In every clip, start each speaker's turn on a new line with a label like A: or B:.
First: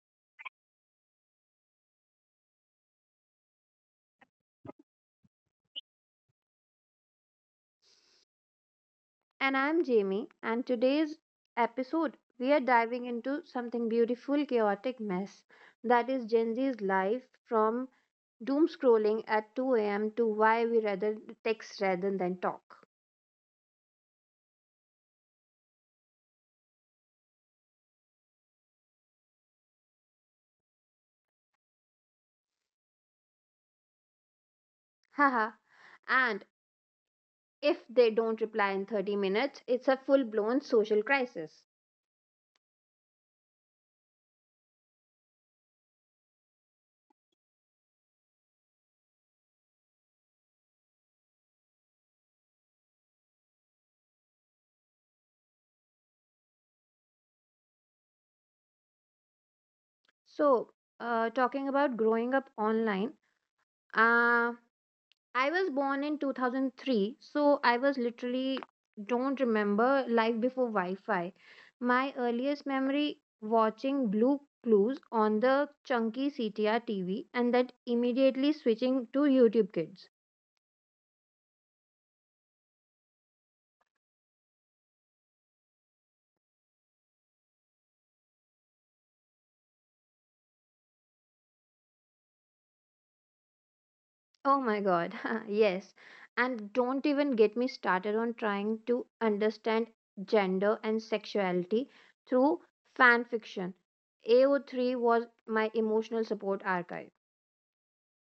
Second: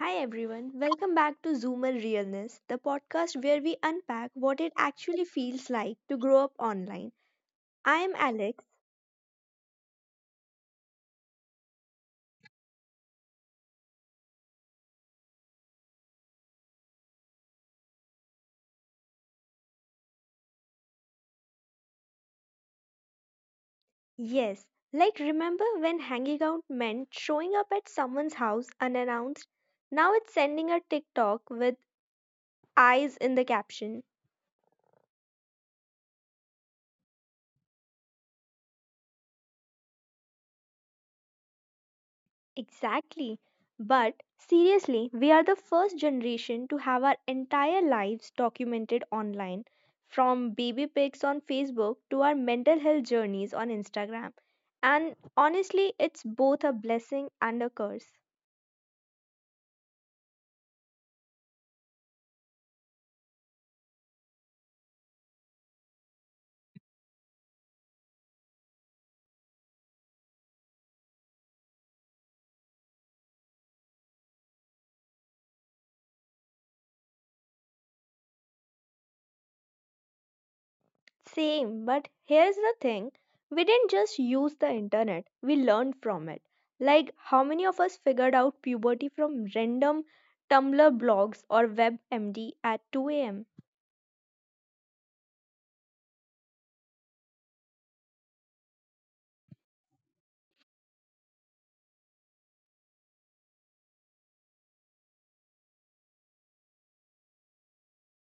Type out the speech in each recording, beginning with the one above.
A: Hi everyone, welcome back to Zoomer Realness, the podcast where we unpack what it actually feels like to grow up online. I am Alex.
B: And I'm Jamie, and today's episode we are diving into something beautiful, chaotic mess that is Gen Z's life from doom scrolling at 2 a.m. to why we rather text rather than talk.
A: Yes, like remember when hanging out meant showing up at someone's house unannounced? Now it's sending a TikTok with eyes in the caption.
B: Haha. And if they don't reply in 30 minutes, it's a full blown social crisis.
A: Exactly. But seriously, we are the first generation to have our entire lives documented online, from baby pics on Facebook to our mental health journeys on Instagram. And honestly, it's both a blessing and a curse.
B: So, talking about growing up online, uh, I was born in 2003, so I was literally don't remember life before Wi-Fi. My earliest memory watching Blue Clues on the chunky CTR TV and that immediately switching to YouTube Kids.
A: Same, but here's the thing, we didn't just use the internet, we learned from it. Like, how many of us figured out puberty from random Tumblr blogs or WebMD at 2 a.m.?
B: Oh my god. Yes. And don't even get me started on trying to understand gender and sexuality through fan fiction. AO3 was my emotional support archive.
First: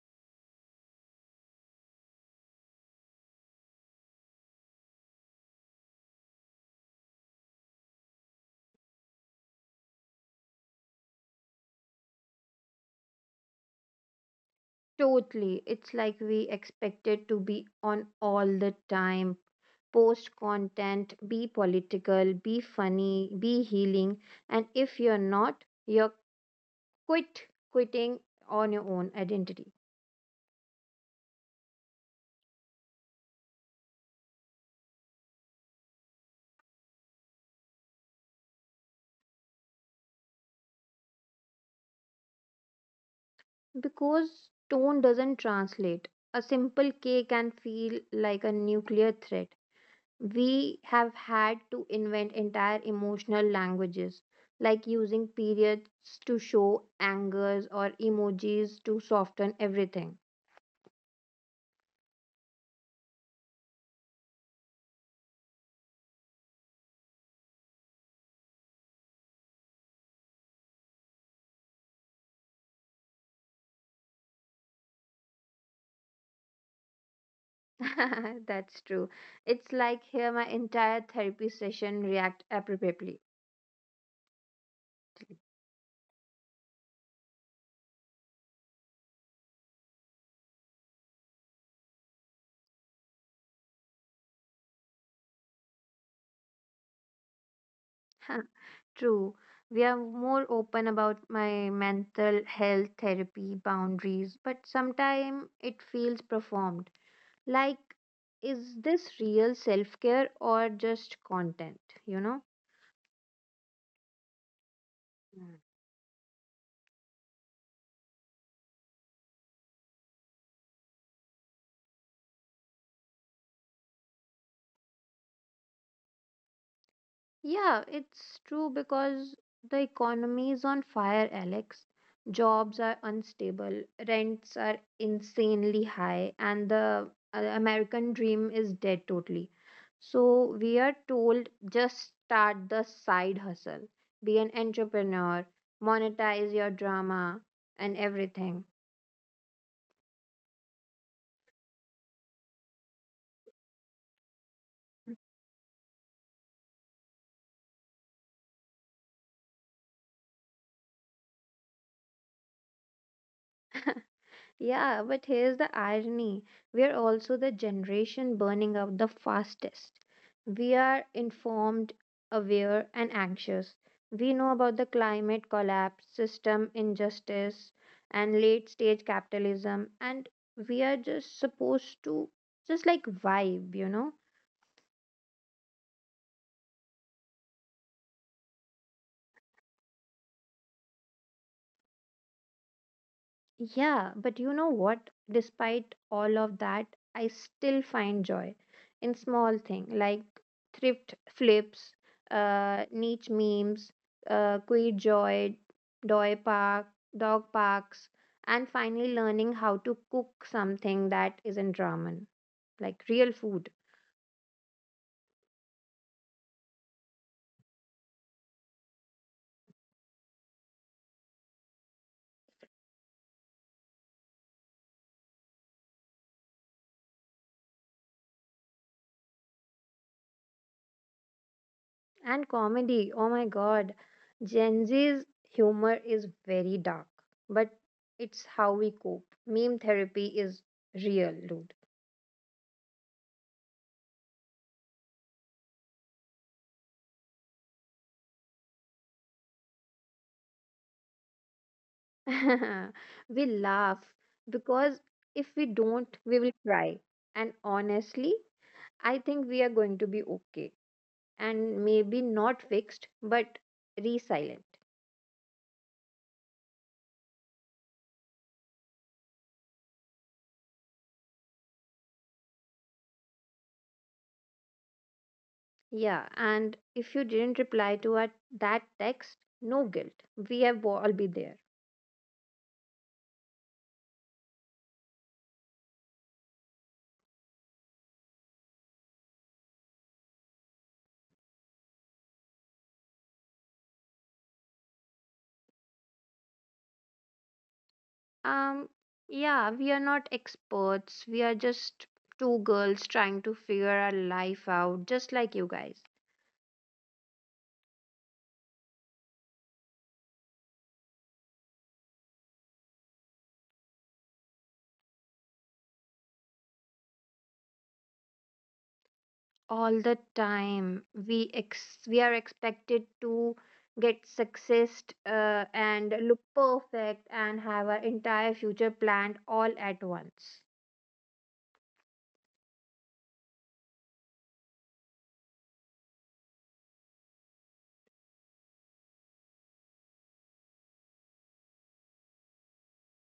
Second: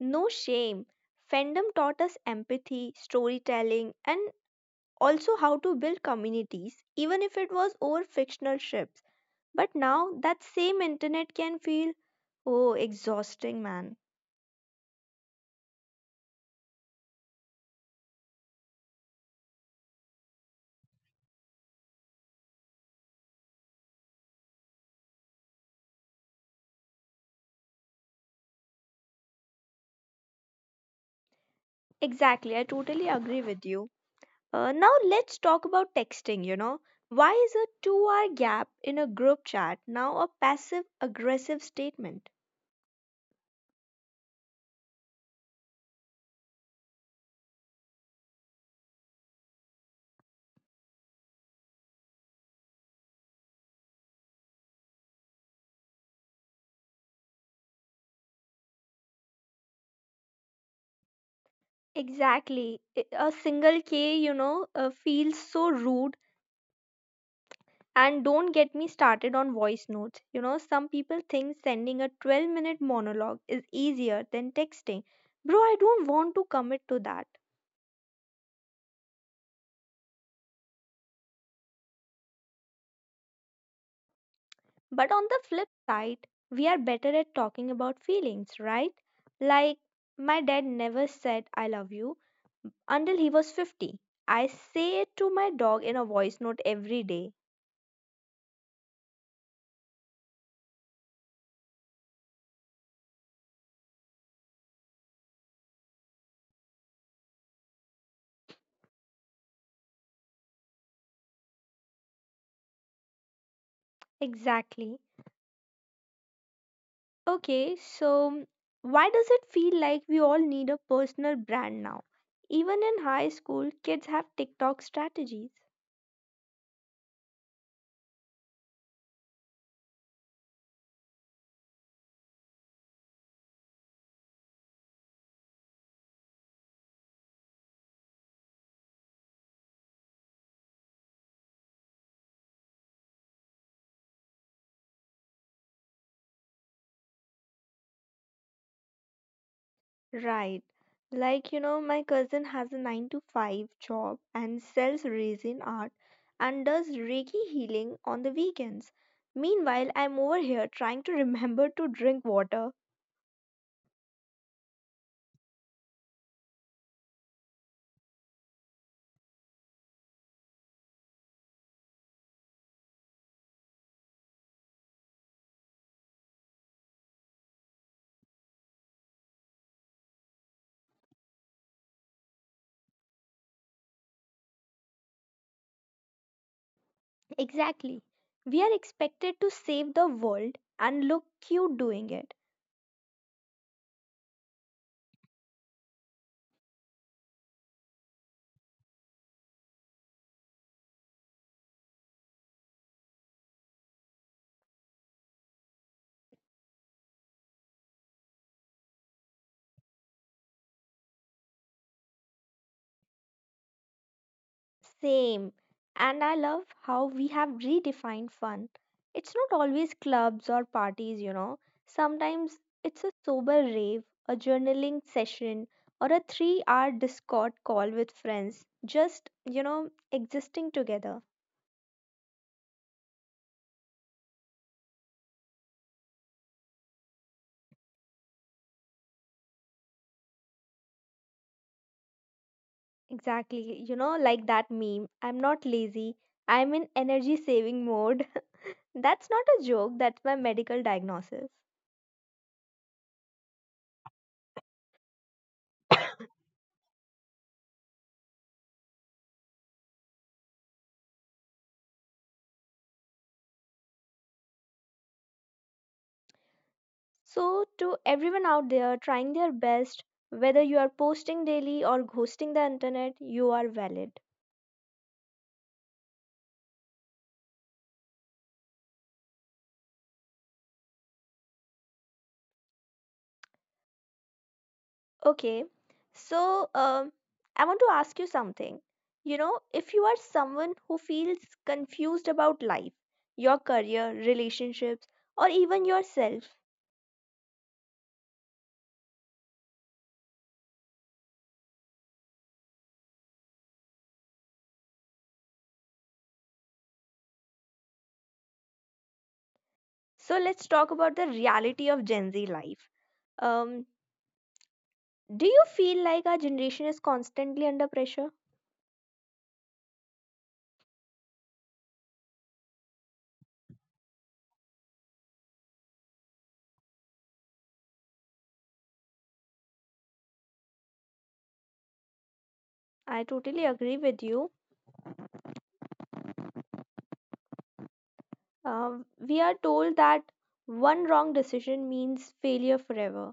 A: No shame. Fandom taught us empathy, storytelling, and also how to build communities, even if it was over fictional ships. But now that same internet can feel, oh, exhausting, man.
B: Totally. It's like we expected to be on all the time. Post content, be political, be funny, be healing. And if you're not, you're quit quitting on your own identity.
A: Exactly, I totally agree with you. Now let's talk about texting, you know. Why is a 2 hour gap in a group chat now a passive aggressive statement?
B: Because tone doesn't translate. A simple K can feel like a nuclear threat. We have had to invent entire emotional languages, like using periods to show angers or emojis to soften everything.
A: Exactly. A single K, you know, feels so rude. And don't get me started on voice notes. You know, some people think sending a 12-minute monologue is easier than texting. Bro, I don't want to commit to that.
B: That's true. It's like here my entire therapy session react appropriately.
A: But on the flip side, we are better at talking about feelings, right? Like, my dad never said I love you until he was 50. I say it to my dog in a voice note every day.
B: True. We are more open about my mental health therapy boundaries, but sometimes it feels performed. Like, is this real self care or just content? You know?
A: Exactly.
B: Mm.
A: Okay, so why does it feel like we all need a personal brand now? Even in high school, kids have TikTok strategies.
B: Yeah, it's true because the economy is on fire, Alex. Jobs are unstable, rents are insanely high, and the American dream is dead totally. So, we are told just start the side hustle, be an entrepreneur, monetize your drama, and everything.
A: Right. Like, you know, my cousin has a 9 to 5 job and sells resin art and does Reiki healing on the weekends. Meanwhile, I'm over here trying to remember to drink water.
B: Yeah, but here's the irony. We are also the generation burning out the fastest. We are informed, aware, and anxious. We know about the climate collapse, system injustice, and late stage capitalism, and we are just supposed to just like vibe?
A: Exactly. We are expected to save the world and look cute doing it.
B: Yeah, but you know what? Despite all of that, I still find joy in small things like thrift flips, niche memes, queer joy, doy park, dog parks, and finally learning how to cook something that isn't ramen, like real food
A: Same. And I love how we have redefined fun. It's not always clubs or parties, you know. Sometimes it's a sober rave, a journaling session, or a 3 hour Discord call with friends. Just, you know, existing together.
B: and comedy. Oh my God, Gen Z's humor is very dark, but it's how we cope. Meme therapy is real, dude.
A: Exactly. You know, like that meme, I'm not lazy, I'm in energy saving mode. That's not a joke, that's my medical diagnosis.
B: We laugh because if we don't, we will cry. And honestly, I think we are going to be okay and maybe not fixed, but resilient.
A: So, to everyone out there trying their best, whether you are posting daily or ghosting the internet, you are valid.
B: Yeah, and if you didn't reply to our, that text, no guilt. We have all be there.
A: Okay, so I want to ask you something. You know, if you are someone who feels confused about life, your career, relationships, or even yourself,
B: Um, yeah, we are not experts. We are just two girls trying to figure our life out, just like you guys.
A: so let's talk about the reality of Gen Z life. Um, do you feel like our generation is constantly under pressure?
B: All the time. We are expected to get success and look perfect and have our entire future planned all at once.
A: I totally agree with you. Uh, we are told that one wrong decision means failure forever.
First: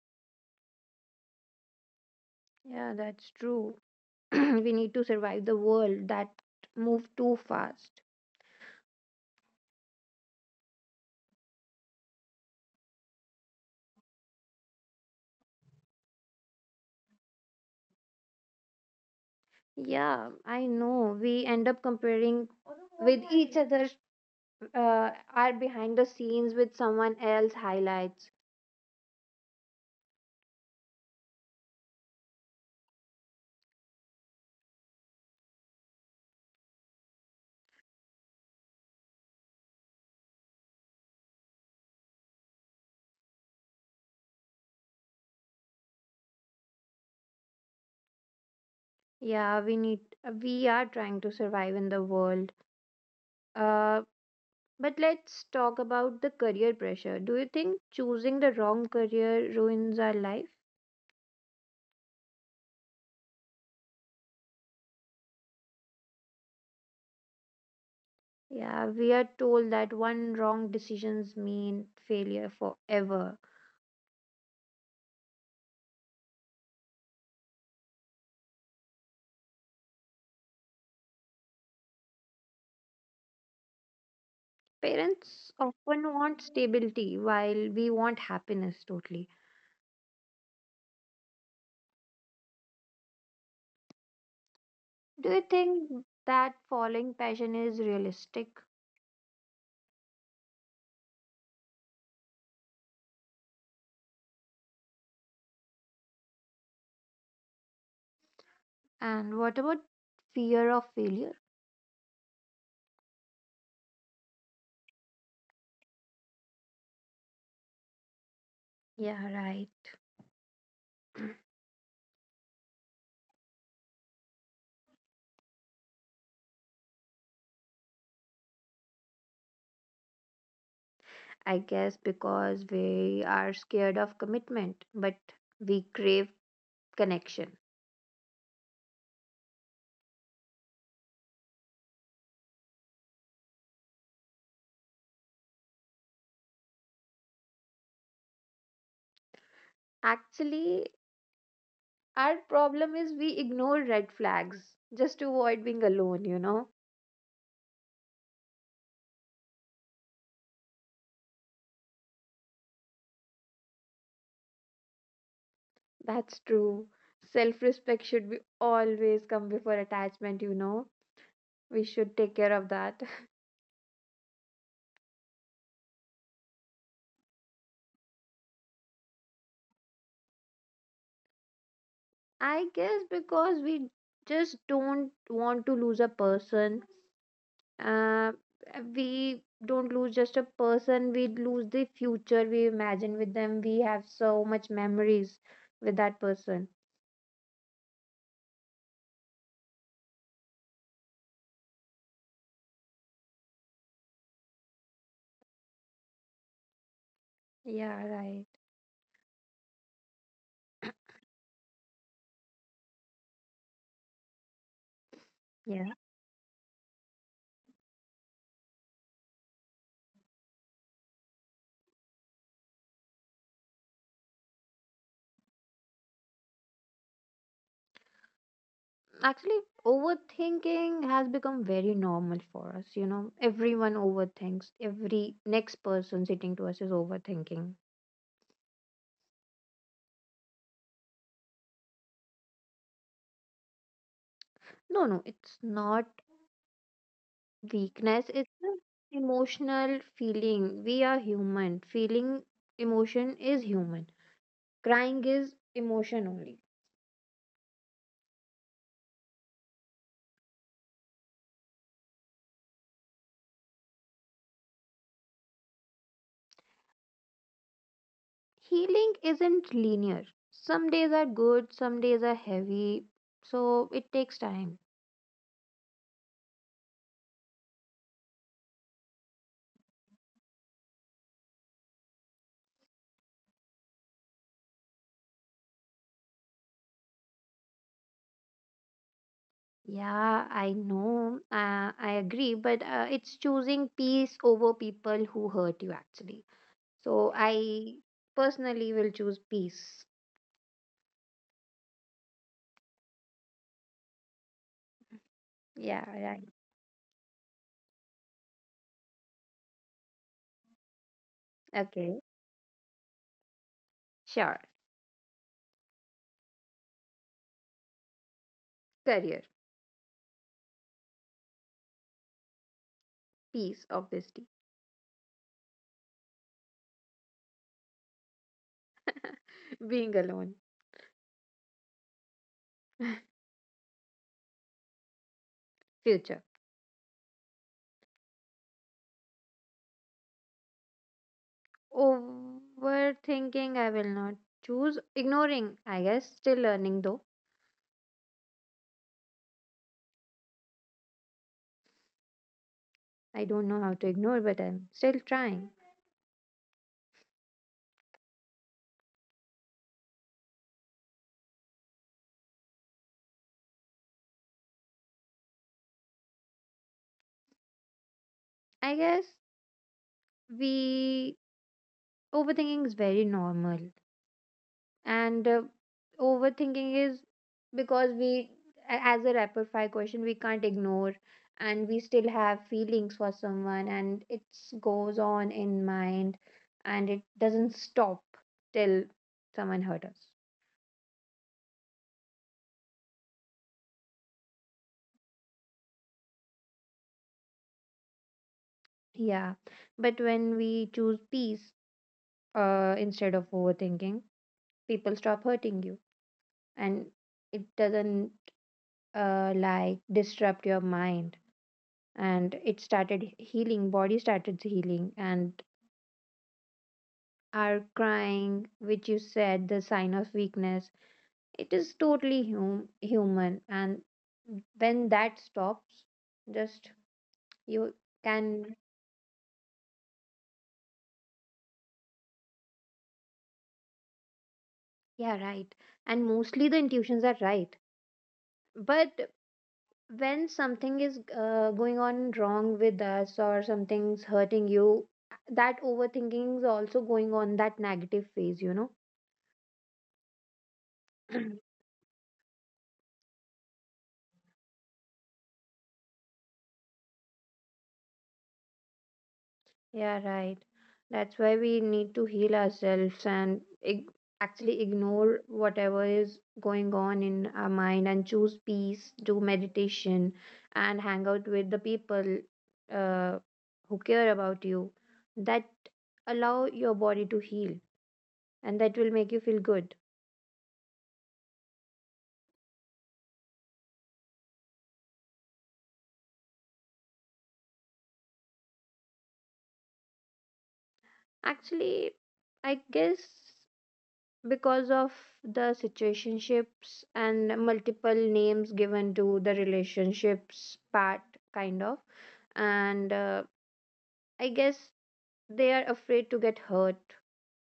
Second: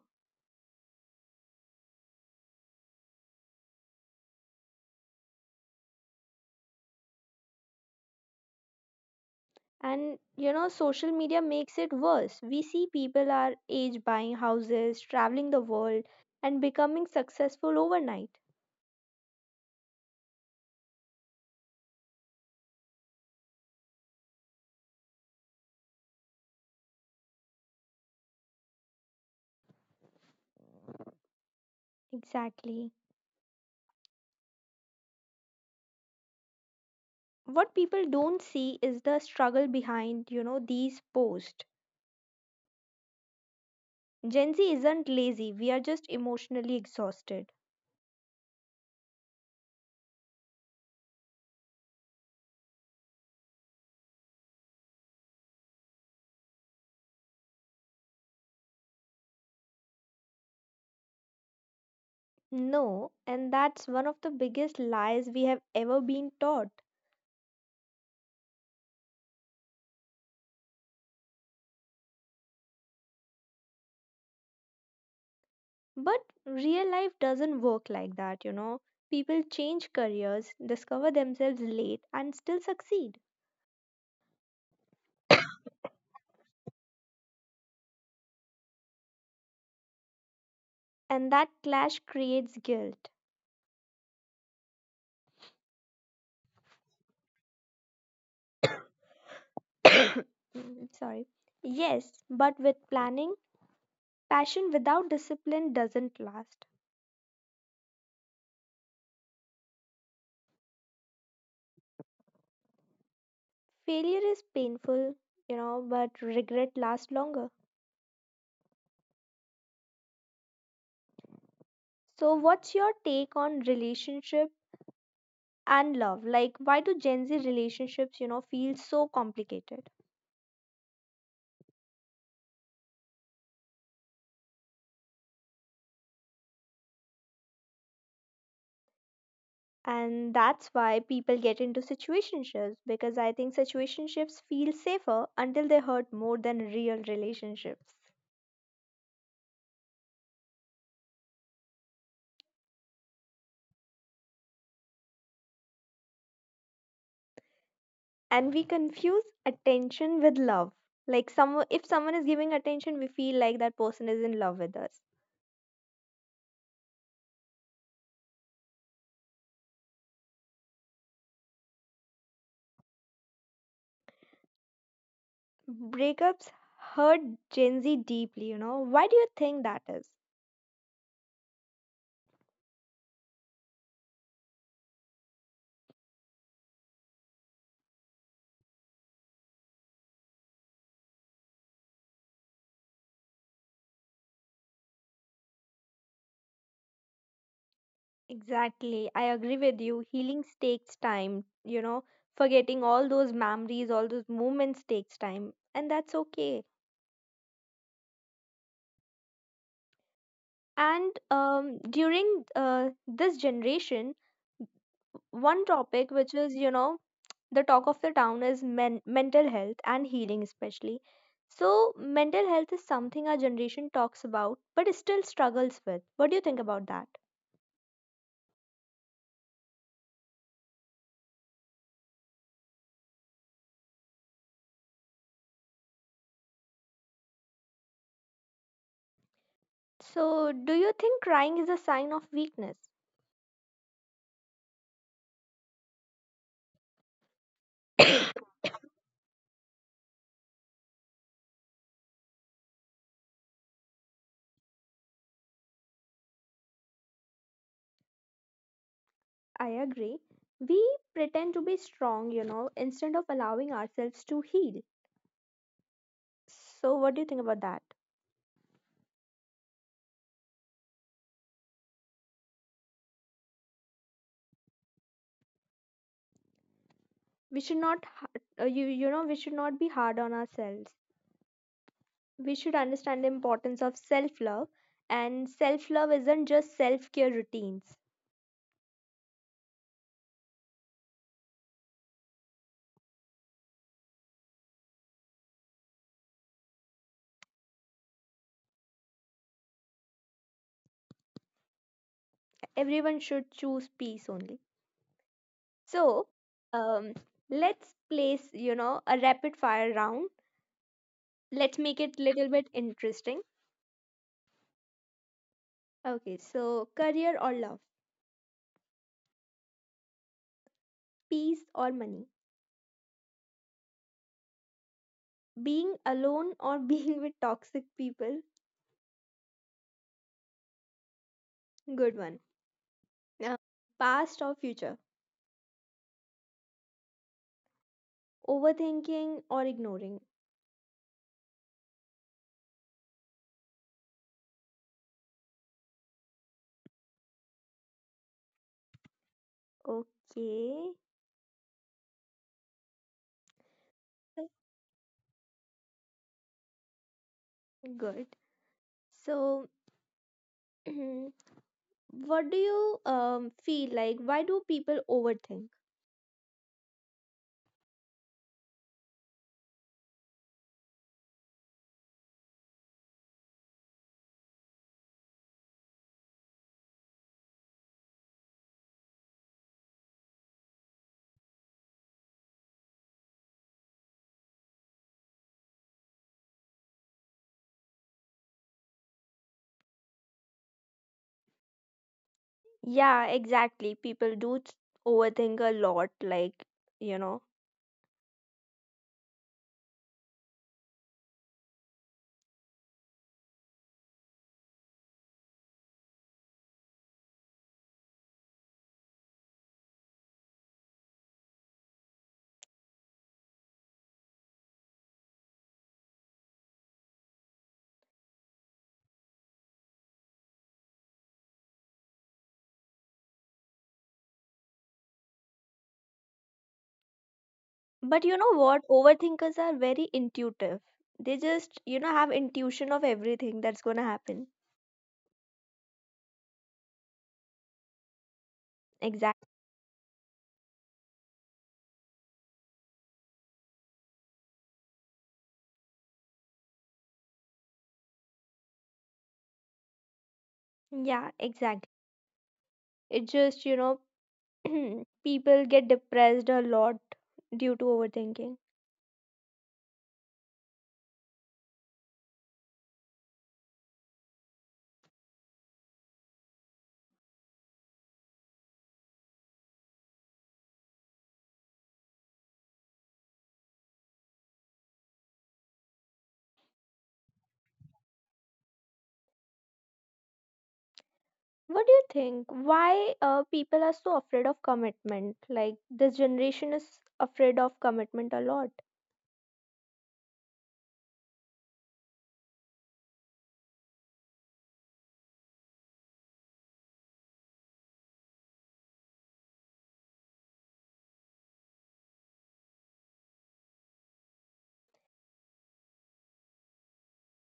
B: Yeah, that's true. We need to survive the world that move too fast.
A: And you know, social media makes it worse. We see people our age buying houses, traveling the world, and becoming successful overnight.
B: Yeah, I know. We end up comparing with each other are behind the scenes with someone else highlights.
A: Exactly. What people don't see is the struggle behind, you know, these posts. Gen Z isn't lazy, we are just emotionally exhausted.
B: Yeah, we are trying to survive in the world uh But let's talk about the career pressure. Do you think choosing the wrong career ruins our life?
A: No, and that's one of the biggest lies we have ever been taught.
B: Yeah, we are told that one wrong decisions mean failure forever.
A: But real life doesn't work like that, you know. People change careers, discover themselves late, and still succeed.
B: Parents often want stability while we want happiness totally.
A: And that clash creates guilt.
B: Do you think that following passion is realistic?
A: Mm, sorry. Yes, but with planning, passion without discipline doesn't last.
B: And what about fear of failure?
A: Failure is painful, you know, but regret lasts longer.
B: Yeah, right.
A: So, what's your take on relationship and love? Like, why do Gen Z relationships, you know, feel so complicated?
B: I guess because we are scared of commitment, but we crave connection.
A: And that's why people get into situationships, because I think situationships feel safer until they hurt more than real relationships.
B: Actually, our problem is we ignore red flags just to avoid being alone,
A: And we confuse attention with love. Like, if someone is giving attention, we feel like that person is in love with us.
B: That's true. Self respect should be always come before attachment. We should take care of that.
A: Breakups hurt Gen Z deeply, you know. Why do you think that is?
B: I guess because we just don't want to lose a person. Uh, we don't lose just a person, we lose the future we imagine with them. We have so much memories with that person.
A: Exactly, I agree with you. Healing takes time, you know. Forgetting all those memories, all those moments takes time, and that's okay.
B: Yeah, right.
A: And during this generation, one
B: Yes.
A: topic which is, you know, the talk of the town is mental health and healing especially. So mental health is something our generation talks about but still struggles with. What do you think about that?
B: Actually, overthinking has become very normal for us. You know, everyone overthinks. Every next person sitting to us is overthinking.
A: So do you think crying is a sign of weakness?
B: No, no, it's not weakness. It's an emotional feeling. We are human. Feeling emotion is human. Crying is emotion only.
A: I agree. We pretend to be strong, you know, instead of allowing ourselves to heal. So what do you think about that?
B: Healing isn't linear. Some days are good, some days are heavy. So it takes time.
A: We should not ha- you you know we should not be hard on ourselves. We should understand the importance of self love, and self love isn't just self care routines.
B: Yeah, I know. I agree, but it's choosing peace over people who hurt you, actually. So I personally will choose peace.
A: Everyone should choose peace only.
B: Yeah,
A: So
B: right.
A: um let's place, you know, a rapid fire round. Let's make
B: Okay,
A: it little bit interesting.
B: sure.
A: Okay, so career or love?
B: Career,
A: Peace or money?
B: peace, obviously.
A: Being alone or being with toxic people?
B: Being alone,
A: Good one. Uh, past or future?
B: future.
A: Overthinking or ignoring?
B: Overthinking, I will not choose. Ignoring, I guess. Still learning, though.
A: Okay,
B: I don't know how to ignore, but I'm still trying.
A: good. So, what do you feel like? Why do people overthink?
B: I guess we overthinking is very normal and overthinking is because as a rapid fire question we can't ignore and we still have feelings for someone and it goes on in mind and it doesn't stop till someone hurt us.
A: Yeah, exactly. People do overthink a lot, like, you know.
B: Yeah, but when we choose peace, instead of overthinking, people stop hurting you and it doesn't like disrupt your mind and it started healing, body started healing, and are crying, which you said, the sign of weakness. It is totally human. And when that stops, just you
A: But you know
B: can,
A: what? Overthinkers are very intuitive. They just, you know, have intuition of everything that's gonna happen.
B: yeah, right. And mostly the intuitions are right. But
A: Exactly.
B: when something is going on wrong with us or something's hurting you, that overthinking is also going on that negative phase.
A: Yeah, exactly. It just, you know, people get depressed a lot due to overthinking.
B: Yeah, right. That's why we need to heal ourselves and actually ignore whatever is going on in our mind and choose peace, do meditation, and hang out with the people uh, who care about you. That allow your body to heal and that will make you feel good.
A: What do you think? Why people are so afraid of commitment? Like this generation is afraid of commitment a lot.
B: Actually, I guess because of the situationships and multiple names given to the relationships part kind of and I guess they are afraid to get hurt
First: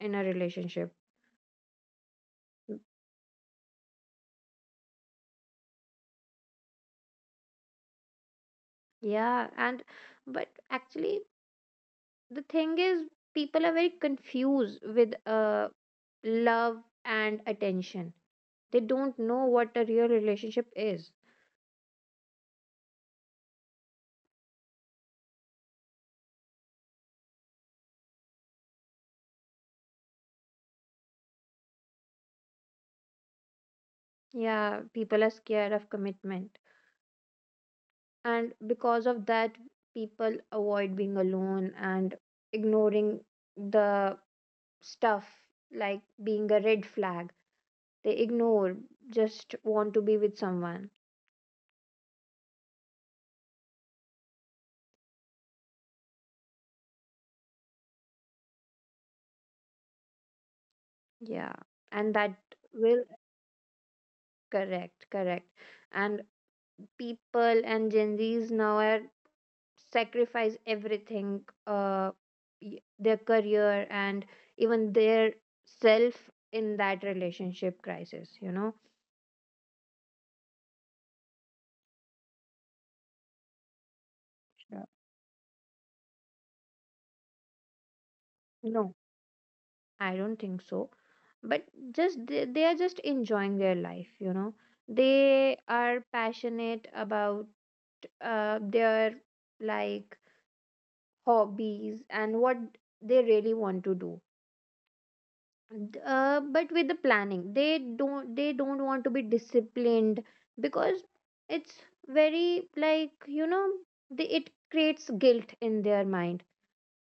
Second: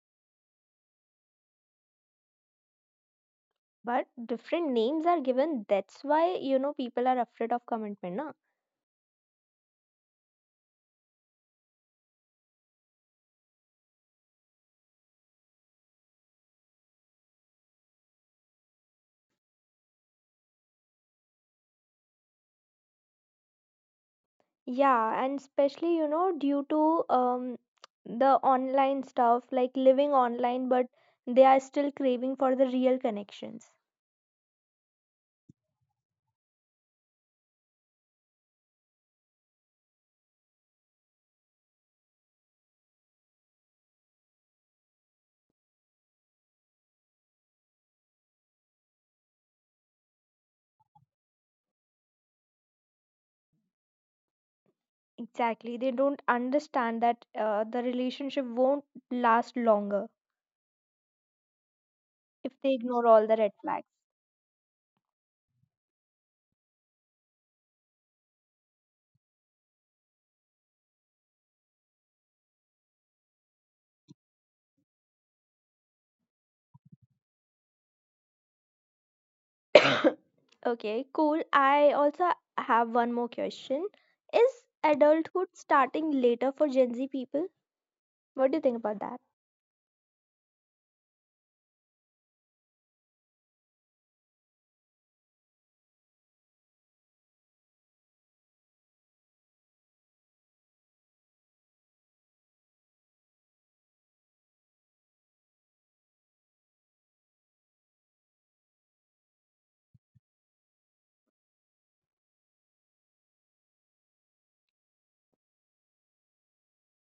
B: in a relationship. Mm,
A: But different names are given. That's why, you know, people are afraid of commitment, na?
B: yeah, and but actually the thing is people are very confused with love and attention, they don't know what a real relationship is.
A: Yeah, and especially, you know, due to the online stuff, like living online, but they are still craving for the real connections.
B: Yeah, people are scared of commitment, and because of that people avoid being alone and ignoring the stuff like being a red flag, they ignore, just want to be with someone.
A: Exactly, they don't understand that the relationship won't last longer
B: Yeah, and that
A: if they ignore
B: will
A: all the red flags.
B: correct correct and people and gen z's now are sacrifice everything uh their career and even their self in that relationship crisis.
A: Okay, cool. I also have one more question. Is
B: Yeah.
A: adulthood starting later for Gen Z people? What do you think about
B: No,
A: that?
B: I don't think so. But just they are just enjoying their life, you know. They are passionate about their like hobbies and what they really want to do. But with the planning, they don't want to be disciplined because it's very like you know it creates guilt in their mind.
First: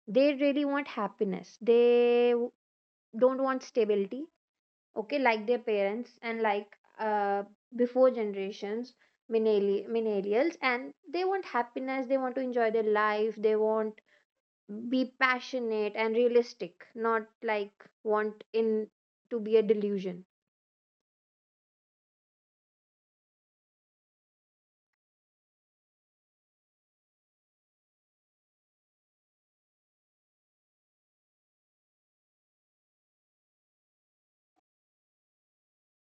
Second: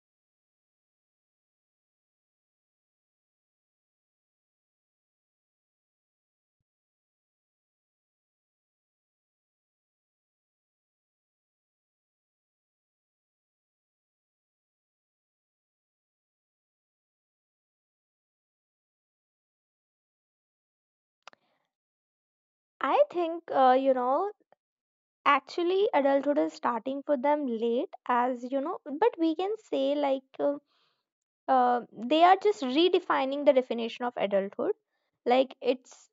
B: They really want happiness. Don't want stability okay like their parents and like uh, before generations millennials and they want happiness, they want to enjoy their life, they want be passionate and realistic, not like want in to be a delusion.
A: I think, you know, actually adulthood is starting for them late, as you know, but we can say like uh, they are just redefining the definition of adulthood. Like, it's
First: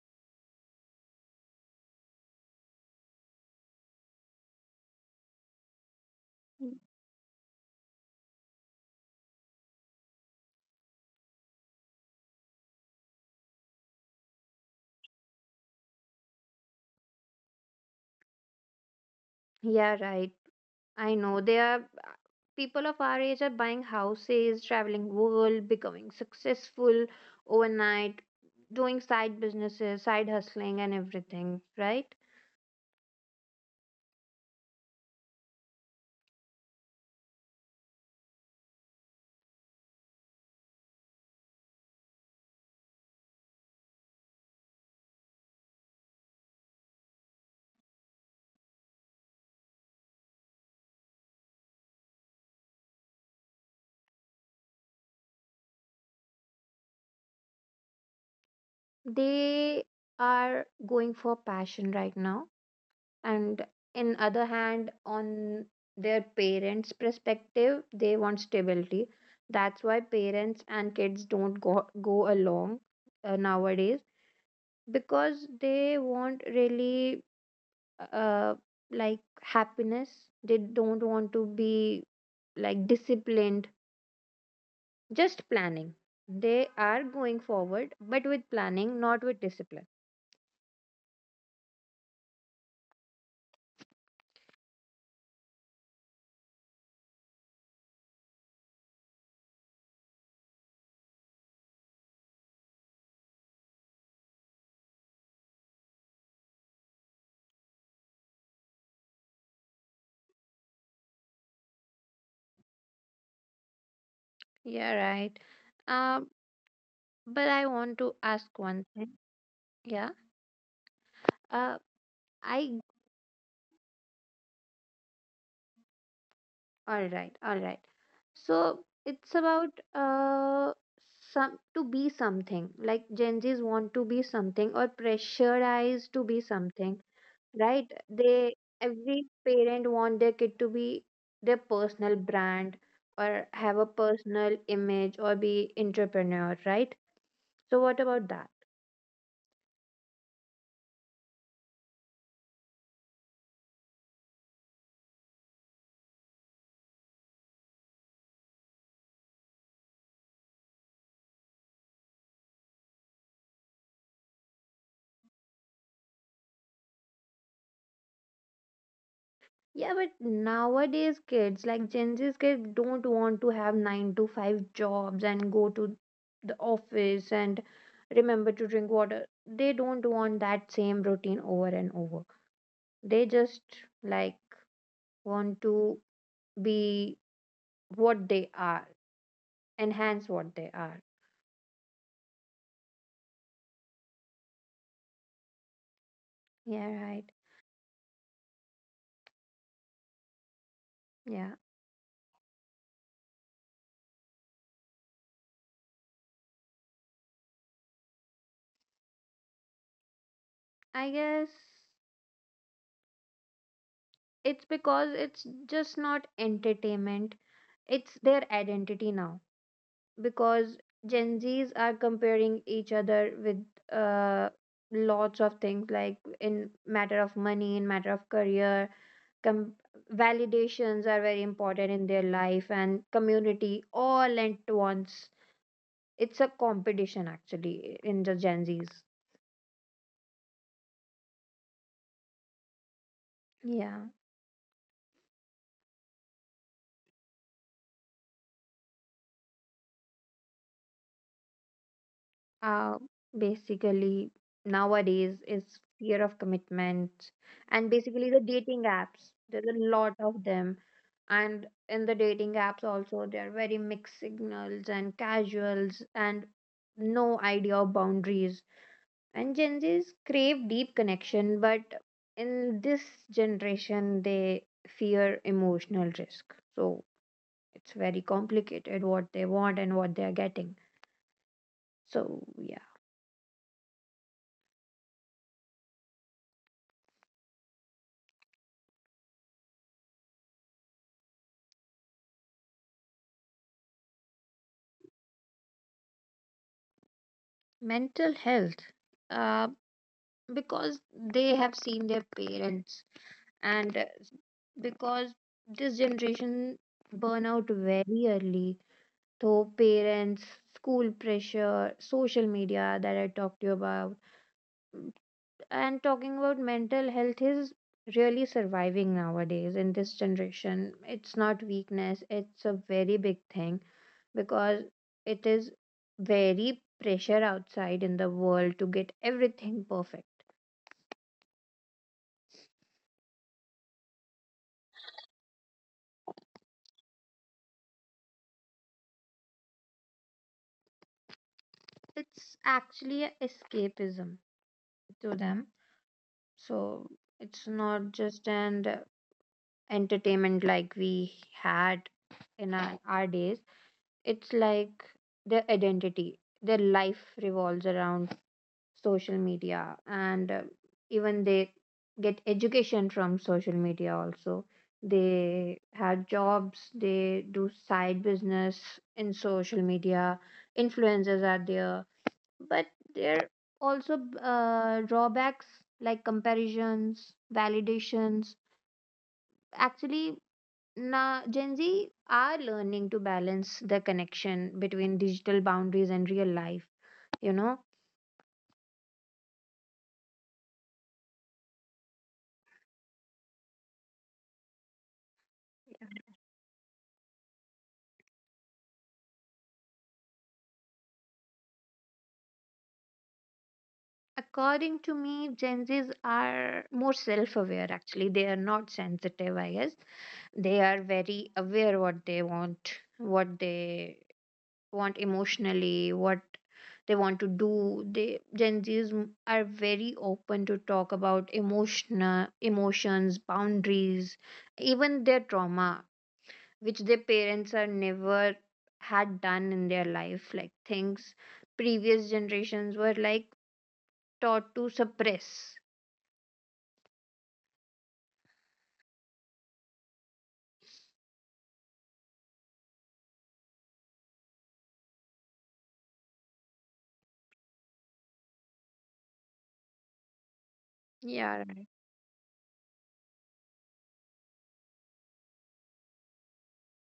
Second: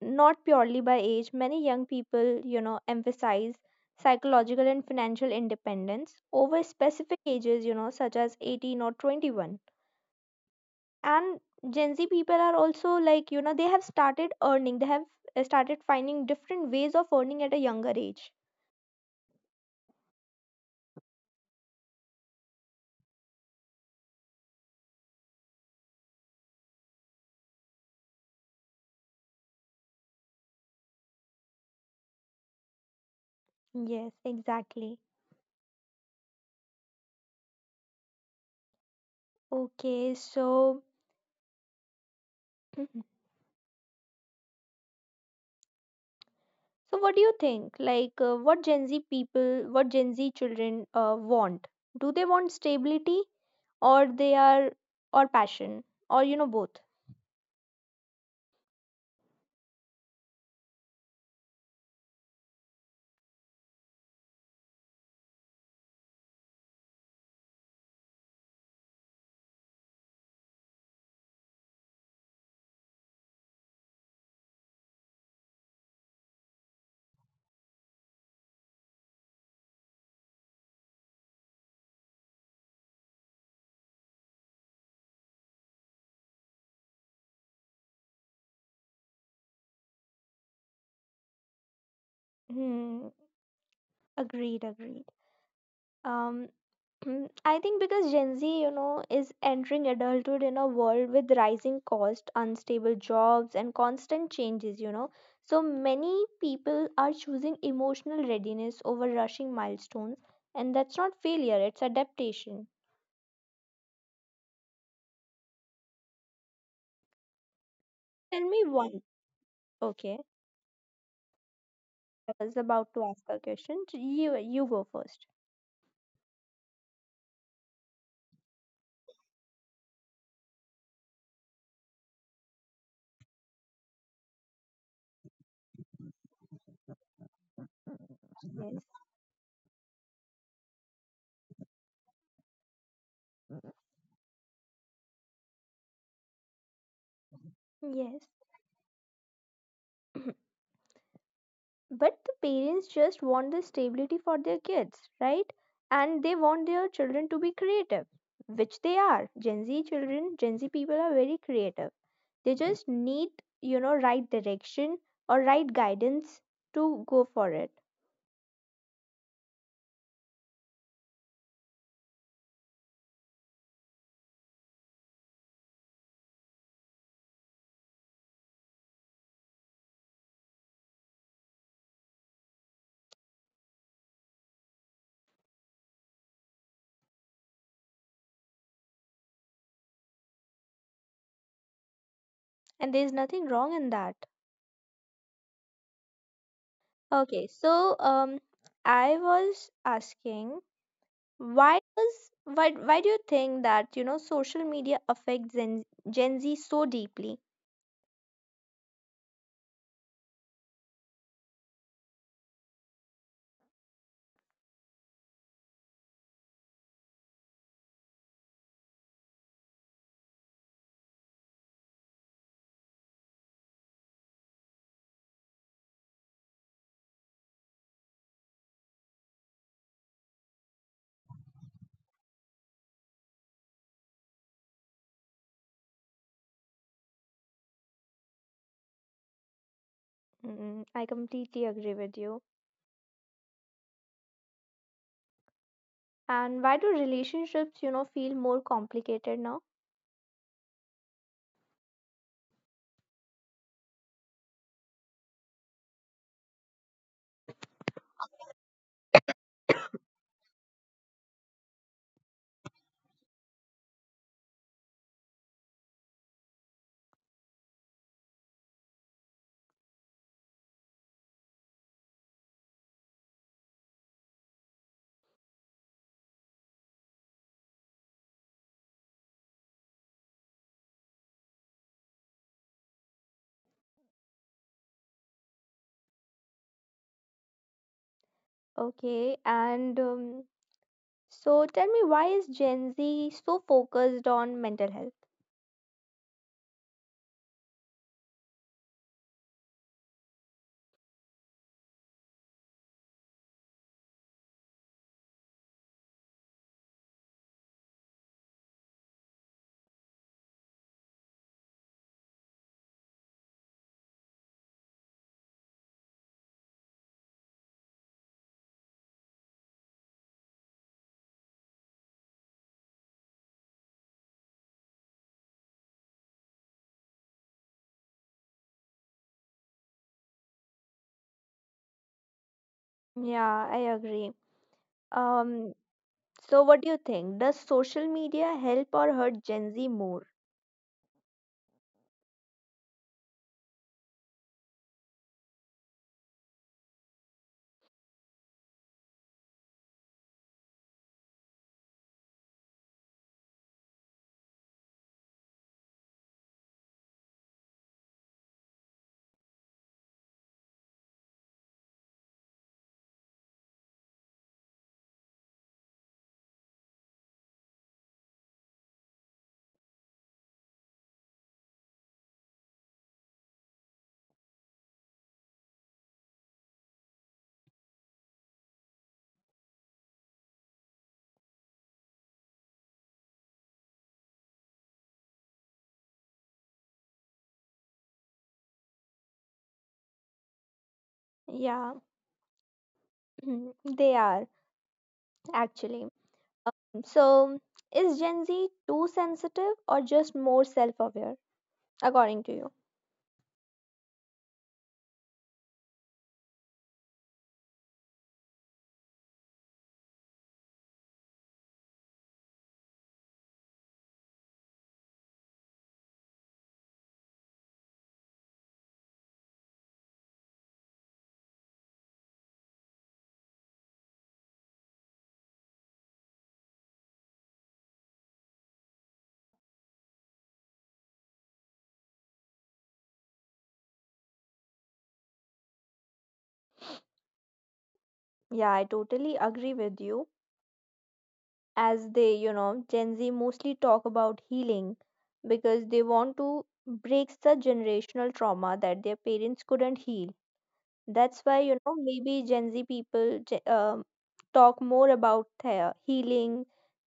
A: not purely by age. Many young people, you know, emphasize psychological and financial independence over specific ages, you know, such as 18 or 21. And Gen Z people are also, like, you know, they have started earning. They have, started finding different ways of earning at a younger age.
B: Yeah, right, I know they are people of our age are buying houses, traveling world, becoming successful overnight, doing side businesses, side hustling and everything, right.
A: Yes, exactly. Okay, so so what do you think, like, what Gen Z people, what Gen Z children want? Do they want stability, or they are, or passion, or, you know, both?
B: They are going for passion right now and in other hand on their parents perspective they want stability, that's why parents and kids don't go along nowadays because they want really uh, like happiness, they don't want to be like disciplined, just planning, they are going forward but with planning not with discipline.
A: Hmm, agreed, agreed. Um, I think because Gen Z, you know, is entering adulthood in a world with rising cost, unstable jobs, and constant changes, you know, so many people are choosing emotional readiness over rushing milestones. And that's not failure, it's adaptation.
B: Yeah, right. Um. But I want to ask
A: Tell me
B: one
A: one.
B: thing. Yeah.
A: Okay,
B: Uh,
A: I was
B: I
A: about to ask a question. You go first.
B: All right, all right. So it's about some to be something. Like Gen Zs want to be something or pressurized to be something, right? They
A: Yes,
B: every parent want their kid to be their personal brand or have a personal image or be entrepreneur, right? So what about that?
A: yes. But the parents just want the stability for their kids, right? And they want their children to be creative, which they are. Gen Z children, Gen Z people are very creative. They just need, you know, right direction or right guidance to go for it.
B: Yeah, but nowadays kids like Gen Z's kids don't want to have nine to five jobs and go to the office and remember to drink water. They don't want that same routine over and over. They just like want to be what they are, enhance what they are.
A: And there's nothing wrong in that.
B: Yeah, right.
A: Okay, so I was asking,
B: Yeah.
A: why does, why do you think that, you know, social media affects Gen, Gen Z so deeply?
B: I guess it's because it's just not entertainment. It's their identity now because Gen Zs are comparing each other with uh, lots of things like in matter of money, in matter of career, com- validations are very important in their life and community all at once. It's a competition actually in the Gen Zs.
A: Mm, I completely agree with you.
B: Yeah.
A: And why do relationships, you know, feel more complicated now?
B: Uh, basically nowadays is fear of commitment and basically the dating apps. There's a lot of them and in the dating apps also there are very mixed signals and casuals and no idea of boundaries and gen z's crave deep connection but in this generation they fear emotional risk, so it's very complicated what they want and what they are getting, so yeah.
A: Okay, and so tell me, why is Gen Z so focused on mental health?
B: Mental health uh, because they have seen their parents and because this generation burn out very early though parents school pressure social media that I talked to you about. Mm, and talking about mental health is really surviving nowadays in this generation, it's not weakness, it's a very big thing because it is very pressure outside in the world to get everything perfect.
A: Yeah, I agree. Um, so what do you think? Does social media help or hurt Gen Z more?
B: It's actually a escapism to them. So it's not just an entertainment like we had in our days. It's like their identity. Their life revolves around social media, and even they get education from social media. Also, they have jobs. They do side business in social media. Influencers are there but there are also drawbacks like comparisons, validations. Actually, now Gen Z are learning to balance the connection between digital boundaries and real life. You know,
A: Yeah, they are, actually. So is Gen Z too sensitive or just more self-aware, according to you?
B: according to me, Gen Zs are more self-aware. Actually, they are not sensitive. I guess they are very aware what they want emotionally, what they want to do. They Gen Zs are very open to talk about emotional emotions, boundaries, even their trauma, which their parents are never had done in their life, like things previous generations were like taught to suppress.
A: Yeah, I totally agree with you. As they, you know, Gen Z mostly talk about healing because they want to break the generational trauma that their parents couldn't heal. That's
B: Yeah,
A: why,
B: right.
A: you know, maybe Gen Z people talk more about the healing,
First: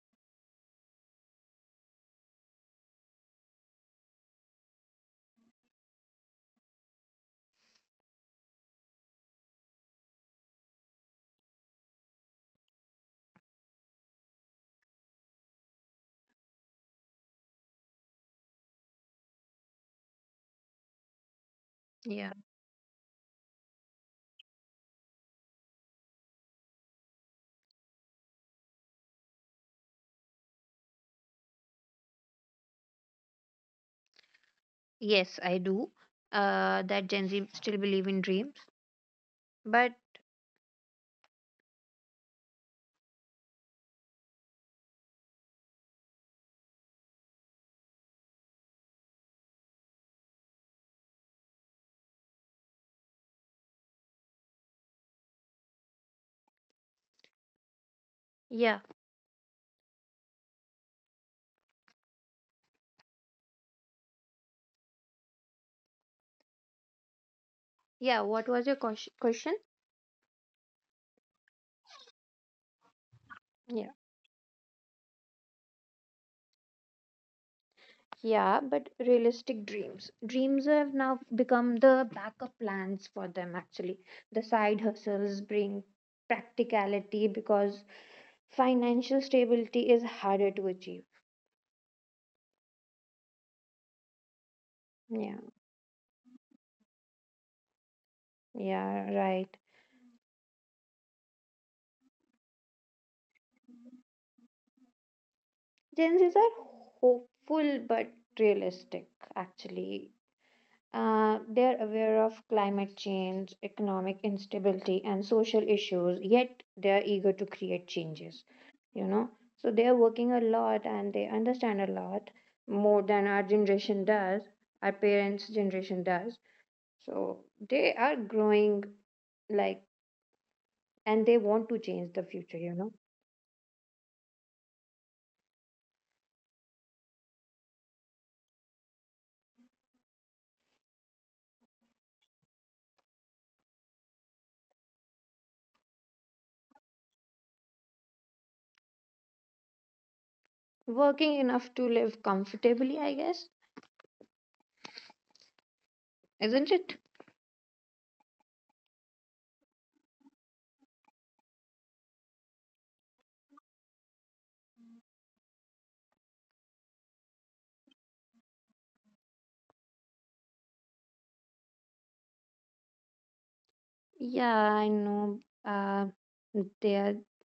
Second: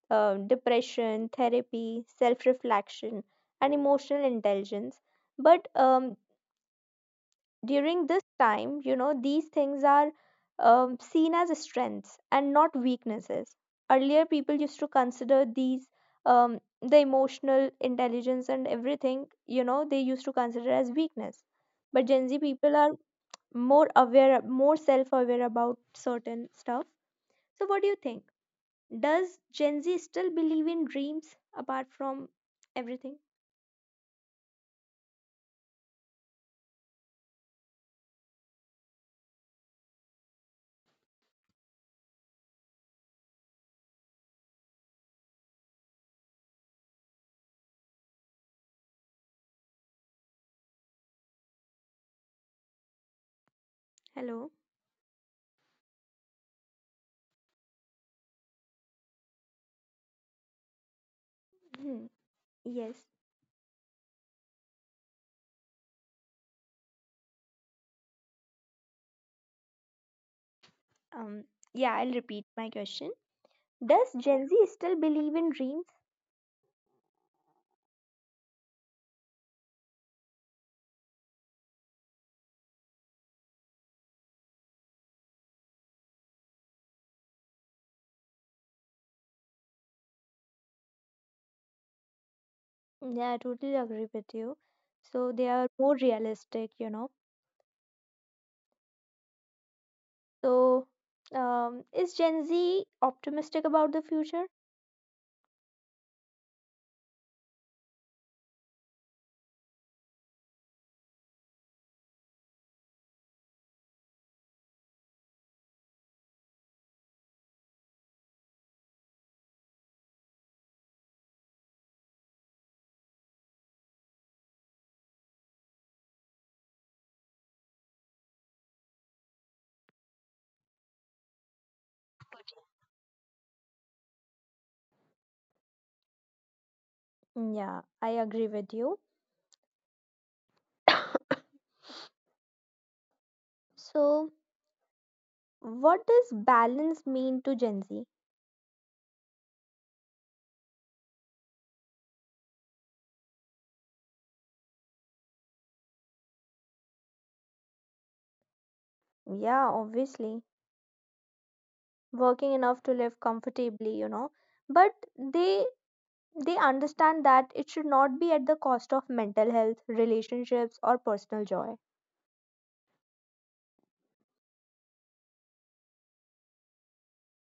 A: depression, therapy, self reflection, and emotional intelligence. But during this time, you know, these things are, seen as strengths and not weaknesses. Earlier, people used to consider these, the emotional intelligence and everything, you know, they used to consider as weakness. But Gen
B: Yeah.
A: Z people are more aware, more self aware about certain stuff. So, what do you think? Does Gen Z still believe in dreams apart from everything?
B: Yes, I do. That Gen Z still believe in dreams, but
A: Hello.
B: yeah,
A: Hmm. Yes.
B: yeah. What was your question?
A: Um, yeah, I'll repeat my question.
B: Yeah.
A: Does Gen Z still believe in dreams?
B: Yeah, but realistic dreams. Dreams have now become the backup plans for them, actually. The side hustles bring practicality because financial stability is harder to achieve.
A: Yeah, I totally agree with you. So
B: Yeah,
A: they are more realistic, you know.
B: yeah, right.
A: So, is Gen Z optimistic about the future?
B: Gen Zs are hopeful but realistic, actually. They're aware of climate change, economic instability, and social issues, yet they're eager to create changes, you know. So they're working a lot and they understand a lot more than our generation does, our parents' generation does. So they are growing like, and they want to change the future, you know.
A: Yeah, I agree with you. So, what does balance mean to Gen Z?
B: Working enough to live comfortably, I guess, isn't it?
A: Yeah, obviously, working enough to live comfortably, you know. But they they understand that it should not be at the cost of mental health, relationships, or personal joy.
B: Yeah, I know. They are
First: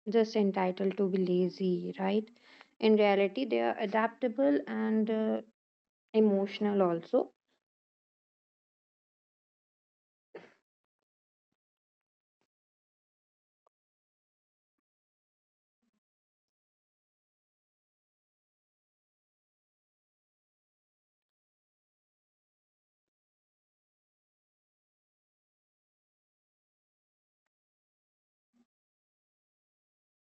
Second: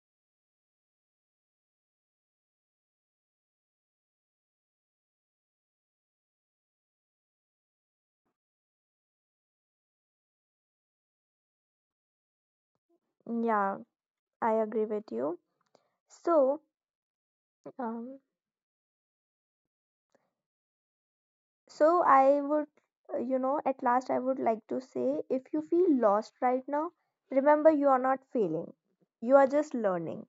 B: just entitled to be lazy, right? In reality, they are adaptable and emotional also.
A: Yeah, I agree with you. So, um, so I would, you know, at last I would like to say, if you feel lost right now, remember you are not failing. You are just learning.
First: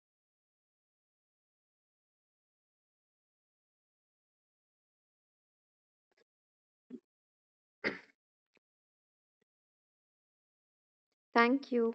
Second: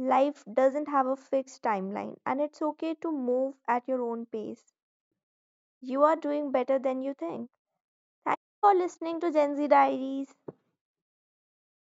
A: Life doesn't have a fixed timeline, and it's okay to move at your own pace. You are doing better than you think. Thank you for listening to Gen Z Diaries.
B: Thank you.